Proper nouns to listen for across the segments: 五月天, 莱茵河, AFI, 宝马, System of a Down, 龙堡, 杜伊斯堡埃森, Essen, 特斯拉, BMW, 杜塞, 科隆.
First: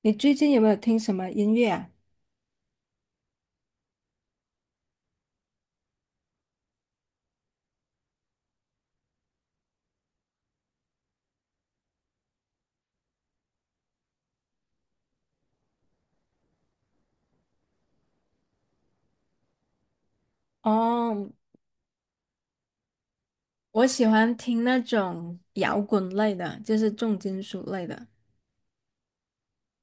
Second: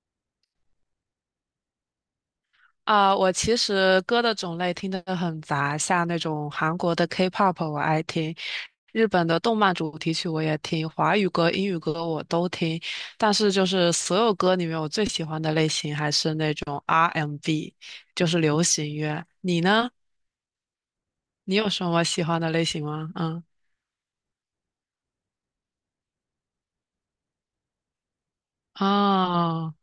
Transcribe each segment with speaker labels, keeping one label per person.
Speaker 1: 你最近有没有听什么音乐啊？
Speaker 2: 啊、我其实歌的种类听得很杂，像那种韩国的 K-pop 我爱听，日本的动漫主题曲我也听，华语歌、英语歌我都听。但是就是所有歌里面，我最喜欢的类型还是那种 R&B，就是流行乐。你呢？
Speaker 1: 哦，
Speaker 2: 你有什么喜欢的类型吗？嗯，
Speaker 1: 我喜欢听那种摇滚类的，就是重金属类的。
Speaker 2: 啊、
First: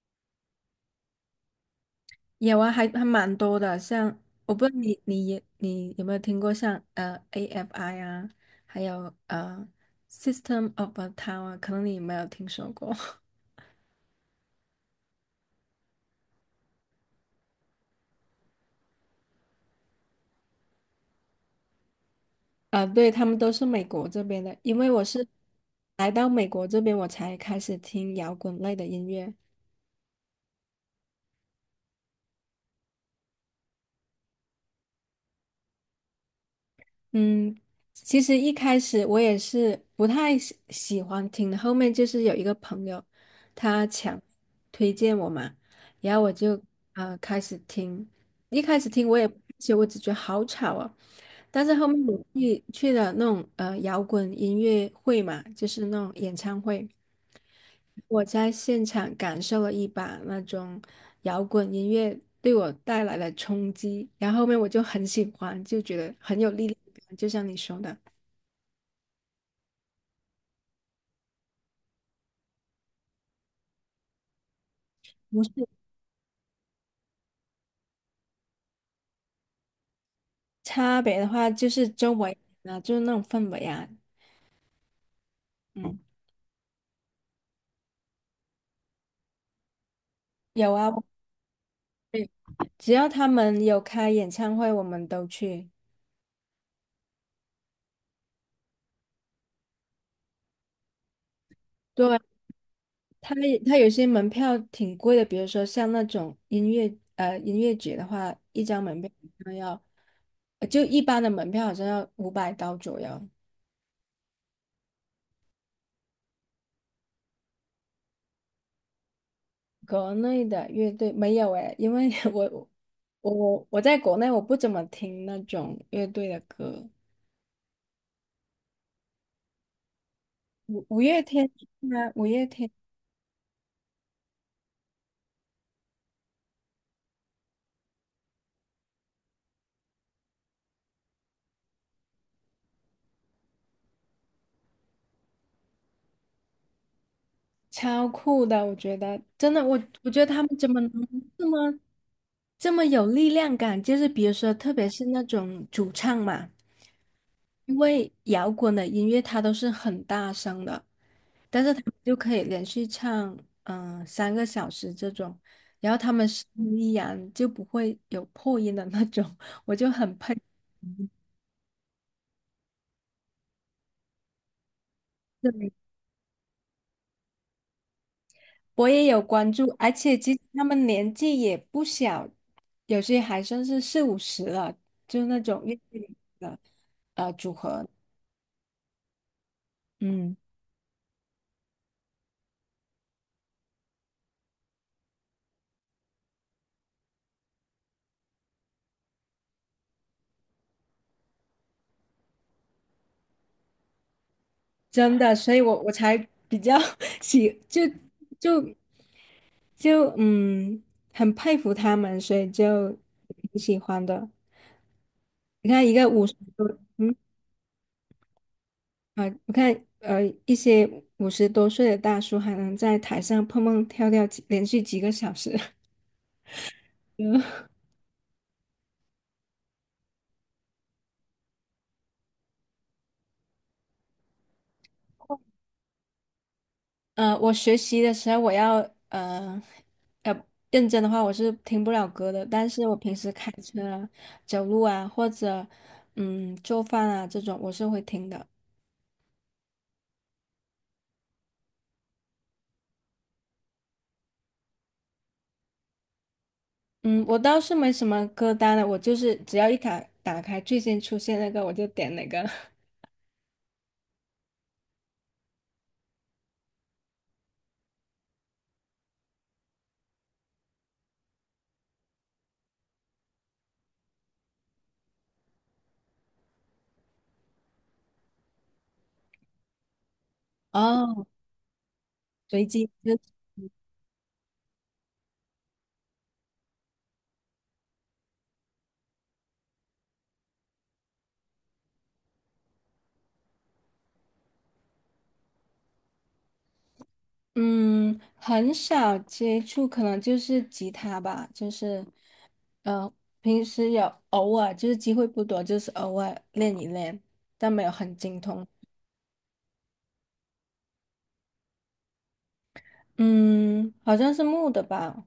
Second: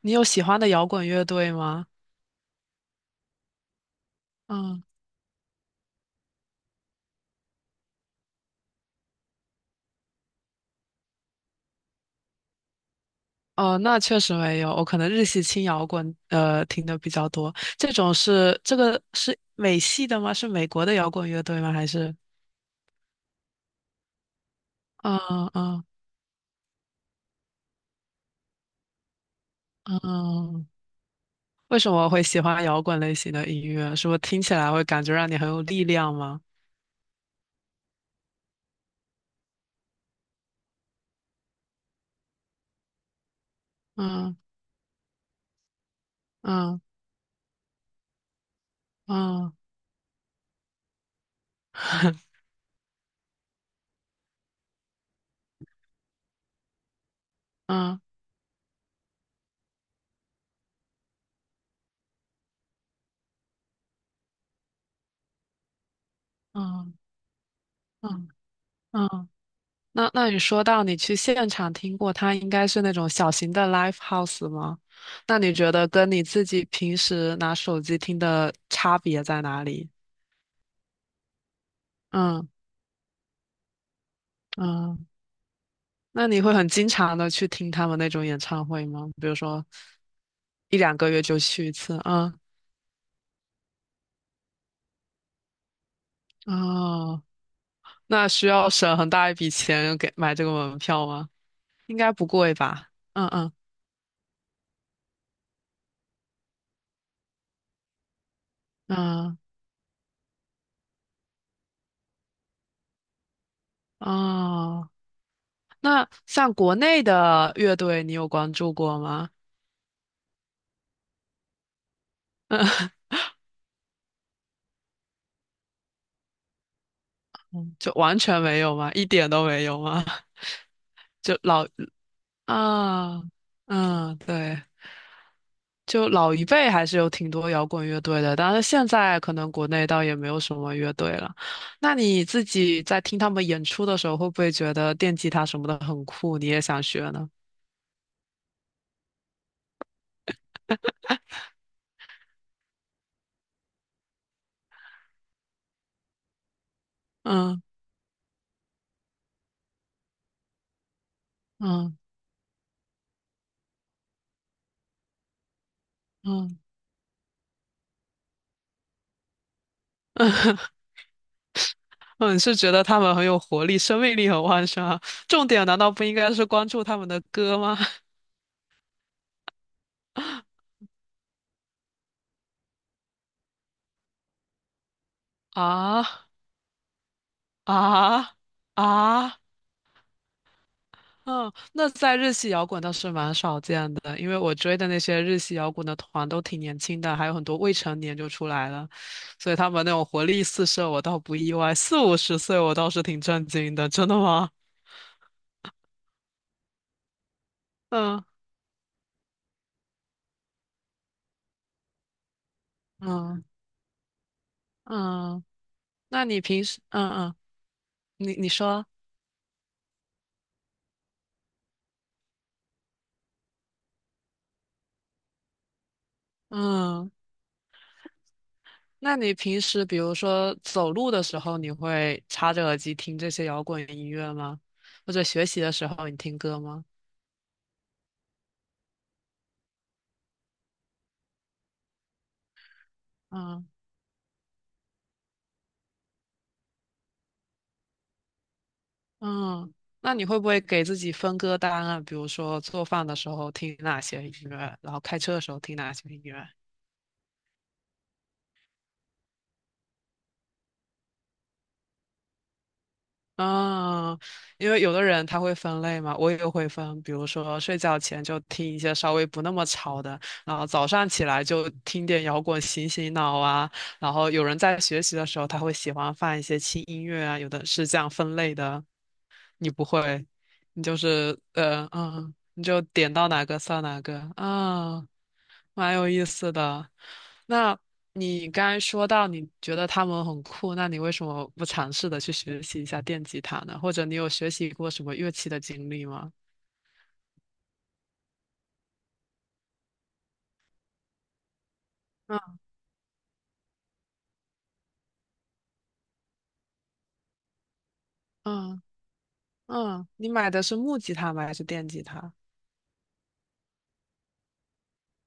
Speaker 2: 你有喜欢的摇滚乐队吗？
Speaker 1: 有啊，还蛮多的。像我不知道
Speaker 2: 嗯。
Speaker 1: 你有没有听过像AFI 啊，还有System of a Down 啊，可能你没有听说过。
Speaker 2: 哦，那确实没有，我可能日系轻摇滚听的比较多。这种是这个是美系的吗？是美国的摇滚乐队吗？还是
Speaker 1: 啊，对，他们都是美国这边的，因为我是
Speaker 2: 嗯嗯
Speaker 1: 来到美国这边，我才开始听摇滚类的音乐。
Speaker 2: 嗯，为什么会喜欢摇滚类型的音乐？是不是听起来会感觉让你很有力量吗？
Speaker 1: 嗯，其实一开始我也是不太喜欢听的，后面就是有一个朋友，他强
Speaker 2: 嗯
Speaker 1: 推荐我嘛，然后我就
Speaker 2: 嗯
Speaker 1: 开始听。一开始听我也不
Speaker 2: 嗯
Speaker 1: 其实我只觉得好吵啊，但是后面我 去了那种摇滚音乐会嘛，就是那种演唱会，
Speaker 2: 嗯
Speaker 1: 我在现场感受了一把那种摇滚音乐对我带来的冲击，然后后面我就很喜欢，就觉得很有力量
Speaker 2: 嗯
Speaker 1: 感就像你说的。
Speaker 2: 嗯嗯。那你说到你去现场听过，它应该是那种小型的 live house 吗？那
Speaker 1: 不
Speaker 2: 你
Speaker 1: 是，
Speaker 2: 觉得跟你自己平时拿手机听的差别在哪里？
Speaker 1: 差别的话，就是周围
Speaker 2: 嗯
Speaker 1: 啊，就是那种氛围啊。
Speaker 2: 嗯，
Speaker 1: 嗯，
Speaker 2: 那你会很经常的去听他们那种演唱会吗？比如说
Speaker 1: 有
Speaker 2: 一
Speaker 1: 啊，
Speaker 2: 两个月就去一次？
Speaker 1: 会
Speaker 2: 啊
Speaker 1: 只要他们有开演唱会，我们都去。
Speaker 2: 哦，那需要省很大一笔钱给买这个门票吗？应该
Speaker 1: 对，
Speaker 2: 不贵吧？嗯
Speaker 1: 他
Speaker 2: 嗯
Speaker 1: 他有些门票挺贵的，比如说像那种音乐节的话，一张门票好
Speaker 2: 嗯
Speaker 1: 像要，呃就一般的门票好像要500刀左右。
Speaker 2: 啊，那像国内的乐队，你有关注过吗？
Speaker 1: 国内的乐队没有诶，因为 我
Speaker 2: 嗯，
Speaker 1: 我我我在国内我不怎么听那种乐队的歌。
Speaker 2: 就完全没有吗？一点都没有吗？
Speaker 1: 月
Speaker 2: 就
Speaker 1: 天
Speaker 2: 老
Speaker 1: 啊，五月天
Speaker 2: 啊，嗯，对，就老一辈还是有挺多摇滚乐队的，但是现在可能国内倒也没有什么乐队了。那你自己在听他们演出的时候，会不会觉得电吉他什么的很酷，你也想学呢？
Speaker 1: 超酷的，我觉得真的，我觉得他们怎么能这么这么有力量感？就是比如说，特别是那种主唱嘛。
Speaker 2: 嗯
Speaker 1: 因为摇滚的音乐它都是很大声的，但是他们
Speaker 2: 嗯
Speaker 1: 就可以连续唱3个小时这种，然后他们声
Speaker 2: 嗯
Speaker 1: 音依然就不会有破音的那种，我就很佩服。
Speaker 2: 嗯，是觉得他们很有活力，生命力很旺盛啊。重点
Speaker 1: 对，
Speaker 2: 难道不应该是关注他们的歌吗？
Speaker 1: 我也有关注，而且其实他们年纪也不小，有些还算是四五十了，就那种乐队里
Speaker 2: 啊
Speaker 1: 的组合。
Speaker 2: 啊！啊
Speaker 1: 嗯，
Speaker 2: 嗯，那在日系摇滚倒是蛮少见的，因为我追的那些日系摇滚的团都挺年轻的，还有很多未成年就出来了，所以他们那种活力四射，我倒不意外。四五十岁，我倒是挺震惊的。真的吗？
Speaker 1: 真的，所以我才比较 喜就
Speaker 2: 嗯
Speaker 1: 就。就嗯，很佩服他们，所以就
Speaker 2: 嗯
Speaker 1: 挺喜欢的。
Speaker 2: 嗯，
Speaker 1: 你看，一个
Speaker 2: 那
Speaker 1: 五十
Speaker 2: 你平
Speaker 1: 多，
Speaker 2: 时嗯
Speaker 1: 嗯
Speaker 2: 嗯，你你说
Speaker 1: 我看一些50多岁的大叔还能在台上蹦蹦跳跳连续几个小时。
Speaker 2: 嗯，
Speaker 1: 嗯
Speaker 2: 那你平时比如说走路的时候，你会插着耳机听这些摇滚音乐吗？或者学习的时候你听歌吗？
Speaker 1: 我学习的时候，我要呃呃认真的话，我是听不了歌的。但是我平时开
Speaker 2: 嗯。
Speaker 1: 车啊、走路啊，或者做饭啊这种，我是会听的。
Speaker 2: 嗯，那你会不会给自己分歌单啊？比如说做饭的时候听哪些音乐，然后开车的时候听哪些音乐？
Speaker 1: 嗯，我倒是没什么歌单了，我就是只要打开最先出现那个，我就点哪个。
Speaker 2: 嗯，因为有的人他会分类嘛，我也会分，比如说睡觉前就听一些稍微不那么吵的，然后早上起来就听点摇滚醒醒脑啊，然后有人在学习的时候他会喜欢放一些轻音乐啊，有的是这样分类的。你不会，你就
Speaker 1: 哦，
Speaker 2: 是你
Speaker 1: 随
Speaker 2: 就
Speaker 1: 机，
Speaker 2: 点到哪个算哪个啊，蛮有意思的。那你刚才说到你觉得他们很酷，那你为什么不尝试的去学习一下电吉他呢？或者你有学习过什么乐器的经历吗？
Speaker 1: 很少接触，可能就是吉他吧，就是，
Speaker 2: 嗯
Speaker 1: 呃，平时有偶尔，就是机会不多，就是偶尔练一练，但没有很精通。
Speaker 2: 嗯嗯，你买的是木吉他吗？还是电吉他？
Speaker 1: 嗯，好像是木的吧，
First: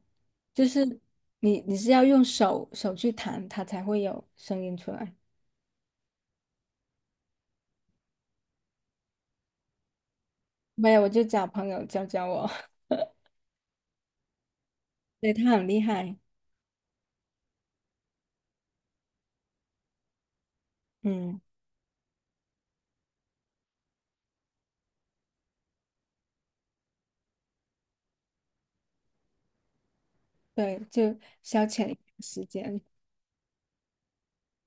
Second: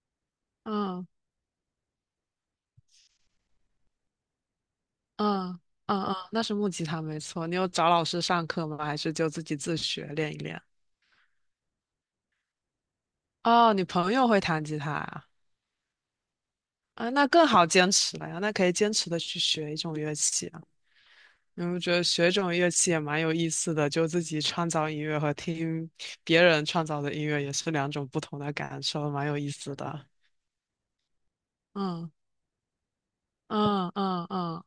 Speaker 1: 就是
Speaker 2: 嗯
Speaker 1: 你是要用手去弹，它才会有声音出来。
Speaker 2: 嗯嗯嗯，那是木吉他没错。你有找老师上课吗？还是就自己自学练一练？
Speaker 1: 没有，我就找朋友教教我。
Speaker 2: 哦，你朋友会弹吉他 啊？
Speaker 1: 对，他很厉害。
Speaker 2: 啊，那更好坚持了呀，那可以坚持的去学一种乐器啊。
Speaker 1: 嗯，
Speaker 2: 我觉得学一种乐器也蛮有意思的，就自己创造音乐和听别人创造的音乐也是两种不同的感受，蛮有意思的。
Speaker 1: 对，就消遣一下
Speaker 2: 嗯
Speaker 1: 时间。
Speaker 2: 嗯嗯嗯，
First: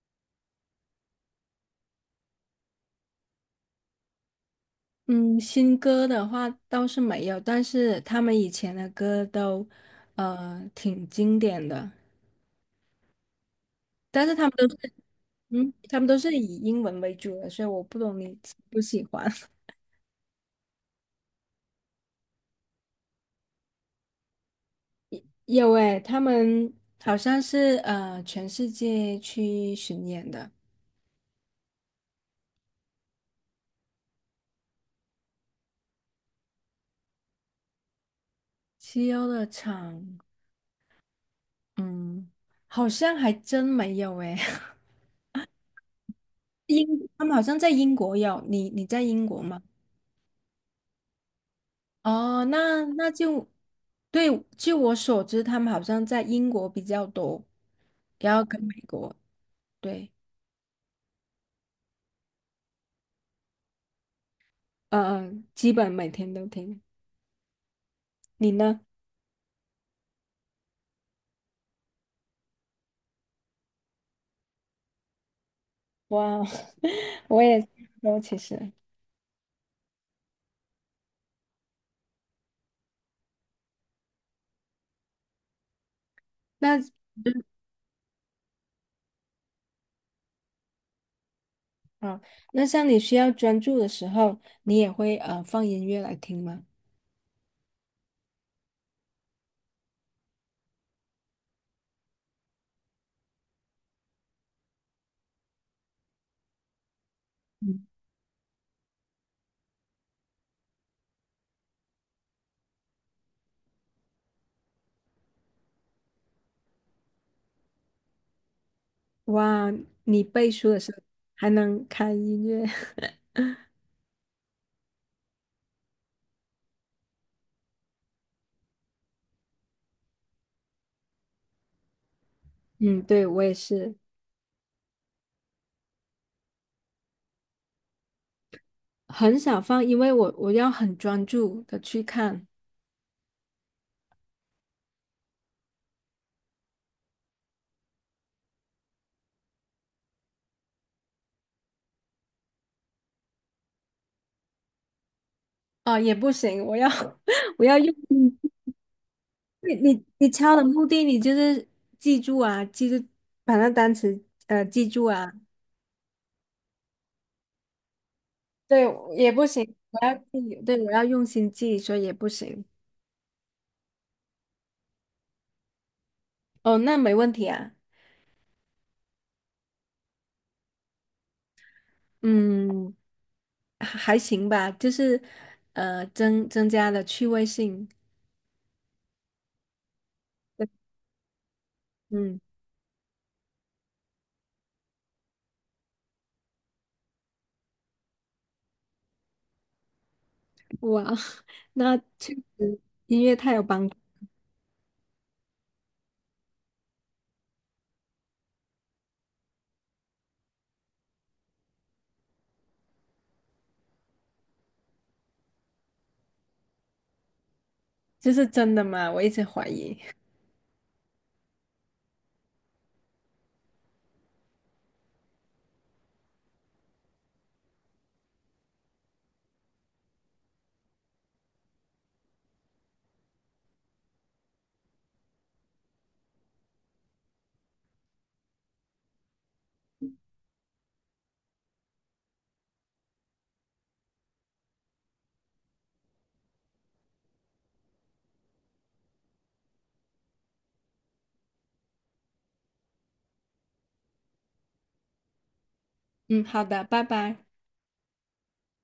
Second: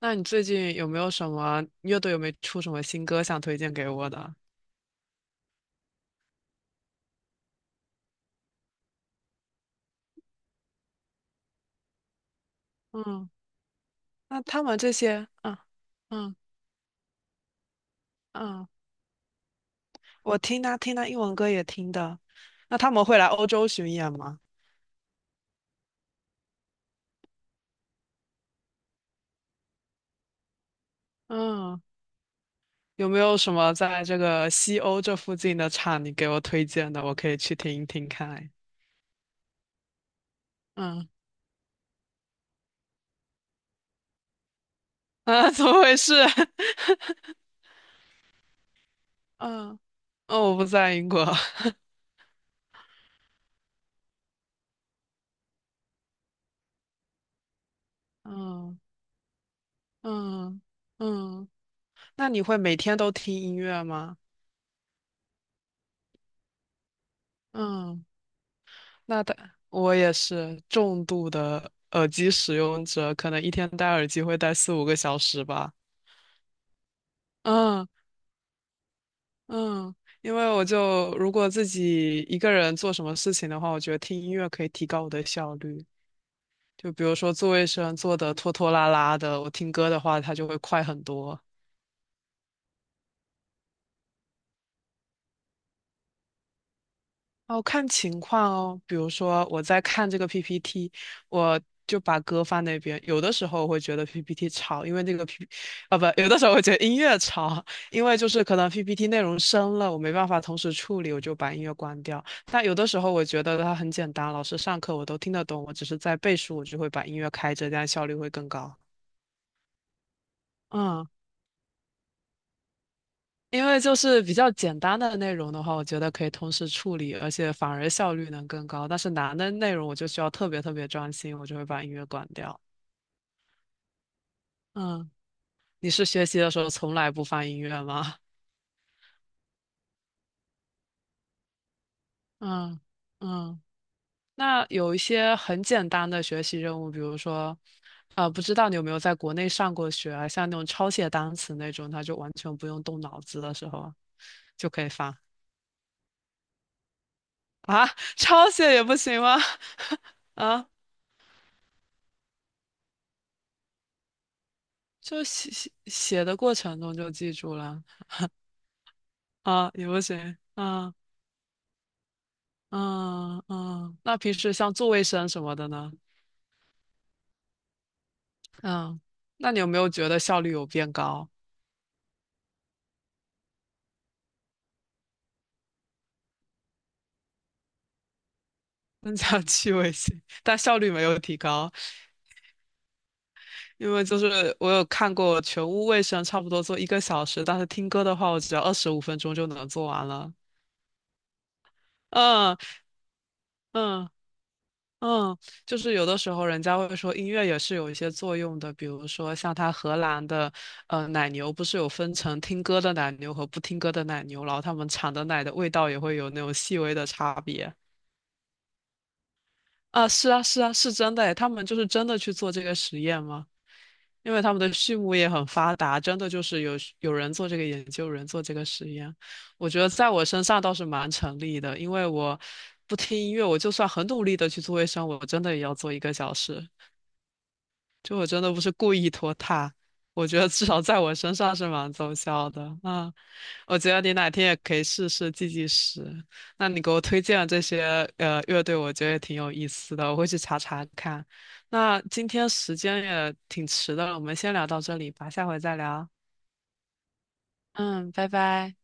Speaker 2: 那你最近有没有什么乐队有没有出什么新歌想推荐给我的？
Speaker 1: 嗯，新歌的话倒是没有，但是他们以前的歌都，呃，挺经典的。
Speaker 2: 嗯，
Speaker 1: 但是
Speaker 2: 那
Speaker 1: 他们
Speaker 2: 他
Speaker 1: 都
Speaker 2: 们这
Speaker 1: 是，
Speaker 2: 些，嗯
Speaker 1: 嗯，他们都是
Speaker 2: 嗯
Speaker 1: 以英文为主的，所以我不懂你喜
Speaker 2: 嗯，
Speaker 1: 不喜欢。
Speaker 2: 我听他英文歌也听的。那他们会来欧洲巡演吗？
Speaker 1: 有诶，他们好像是全世界去巡演的。
Speaker 2: 嗯。有没有什么在这个西欧这附近的厂你给我推荐的？我可以去听一听看。
Speaker 1: 西欧的场，
Speaker 2: 嗯
Speaker 1: 嗯，好像还真没有诶。
Speaker 2: 啊，怎么回事？
Speaker 1: 英，他们好像在英国有，你在英国吗？
Speaker 2: 嗯哦，我不在英国。
Speaker 1: 哦，那就对，据我所知，他们好像在英国比较多，然后跟美
Speaker 2: 嗯
Speaker 1: 国，对。
Speaker 2: 嗯嗯，那你会每天都听音乐吗？
Speaker 1: 嗯嗯，基本每天都听。
Speaker 2: 嗯，
Speaker 1: 你呢？
Speaker 2: 那的我也是重度的耳机使用者，可能一天戴耳机会戴四五个小时吧。
Speaker 1: 哇哦，我也差
Speaker 2: 嗯
Speaker 1: 不多其实。
Speaker 2: 嗯，因为我就如果自己一个人做什么事情的话，我觉得听音乐可以提高我的效率。
Speaker 1: 那
Speaker 2: 就比如说做卫生做的拖拖拉拉的，我听歌的话，它就会快很多。
Speaker 1: 啊，像你需要专注的时候，你也会放音乐来听吗？
Speaker 2: 哦，看情况哦，比如说我在看这个 PPT，我就把歌放那边。有的时候我会觉得 PPT 吵，因为那个 啊不，有的时候我觉得音乐吵，
Speaker 1: 嗯，
Speaker 2: 因为就是可能 PPT 内容深了，我没办法同时处理，我就把音乐关掉。但有的时候我觉得它很简单，老师上课我都听得懂，我只是在背书，我就会把音乐开着，这样效率会更高。
Speaker 1: 哇，你背书的时候
Speaker 2: 嗯。
Speaker 1: 还能开音乐。
Speaker 2: 因为就是比较简单的内容的话，我觉得可以同时处理，而且反而效率能更高。但是难的内容，我就需要特别特别专心，我就会把音乐关掉。
Speaker 1: 嗯，对，我也是
Speaker 2: 嗯，你是学习的时候从来不放音乐吗？
Speaker 1: 很少放，因为我要很专注的去 看。
Speaker 2: 嗯嗯，那有一些很简单的学习任务，比如说，啊、不知道你有没有在国内上过学啊？像那种抄写单词那种，它就完全不用动脑子的时候，就可以放
Speaker 1: 哦，也不行，我要 我要
Speaker 2: 啊，
Speaker 1: 用 你
Speaker 2: 抄写也不行吗？
Speaker 1: 你你你 敲的
Speaker 2: 啊？
Speaker 1: 目的，你就是记住啊，记住把那单词记住
Speaker 2: 就
Speaker 1: 啊。
Speaker 2: 写写写的过程中就记住了
Speaker 1: 对，也不
Speaker 2: 啊，
Speaker 1: 行，
Speaker 2: 也
Speaker 1: 我
Speaker 2: 不
Speaker 1: 要
Speaker 2: 行，
Speaker 1: 记，对，我
Speaker 2: 啊
Speaker 1: 要用心记，所以也不行。
Speaker 2: 嗯嗯。那平时像做卫生什么的呢？
Speaker 1: 哦，那没问题啊。
Speaker 2: 嗯，那你有没有觉得效率有变高？
Speaker 1: 嗯，还行吧，就是增加了趣味性。
Speaker 2: 增加 趣味性，但
Speaker 1: 对
Speaker 2: 效率没有提高，
Speaker 1: 嗯，
Speaker 2: 因为就是我有看过全屋卫生差不多做一个小时，但是听歌的话，我只要25分钟就能做完了。
Speaker 1: 哇，那确
Speaker 2: 嗯
Speaker 1: 实音乐太有帮助。
Speaker 2: 嗯。嗯，就是有的时候人家会说音乐也是有一些作用的，比如说像它荷兰的奶牛，不是有分成听歌的奶牛和不听歌的奶牛，然后他们产的奶的味道也会有那种细微的差别。
Speaker 1: 这是真的吗？我一直怀疑。
Speaker 2: 啊，是啊，是啊，是真的诶，他们就是真的去做这个实验吗？因为他们的畜牧业很发达，真的就是有人做这个研究，有人做这个实验。我觉得在我身上倒是蛮成立的，因为我不听音乐，我就算很努力的去做卫生，我真的也要做一个小时。就我真的不是故意拖沓，我觉得至少在我身上是蛮奏效的。嗯，我觉得你哪天也可以试试计时。那你给我推荐的这些乐队，我觉得也挺有意思的，我会去查查看。那今天时间也挺迟的了，我们先聊到这里吧，下回再聊。
Speaker 1: 嗯，好的，拜拜。
Speaker 2: 嗯，拜拜。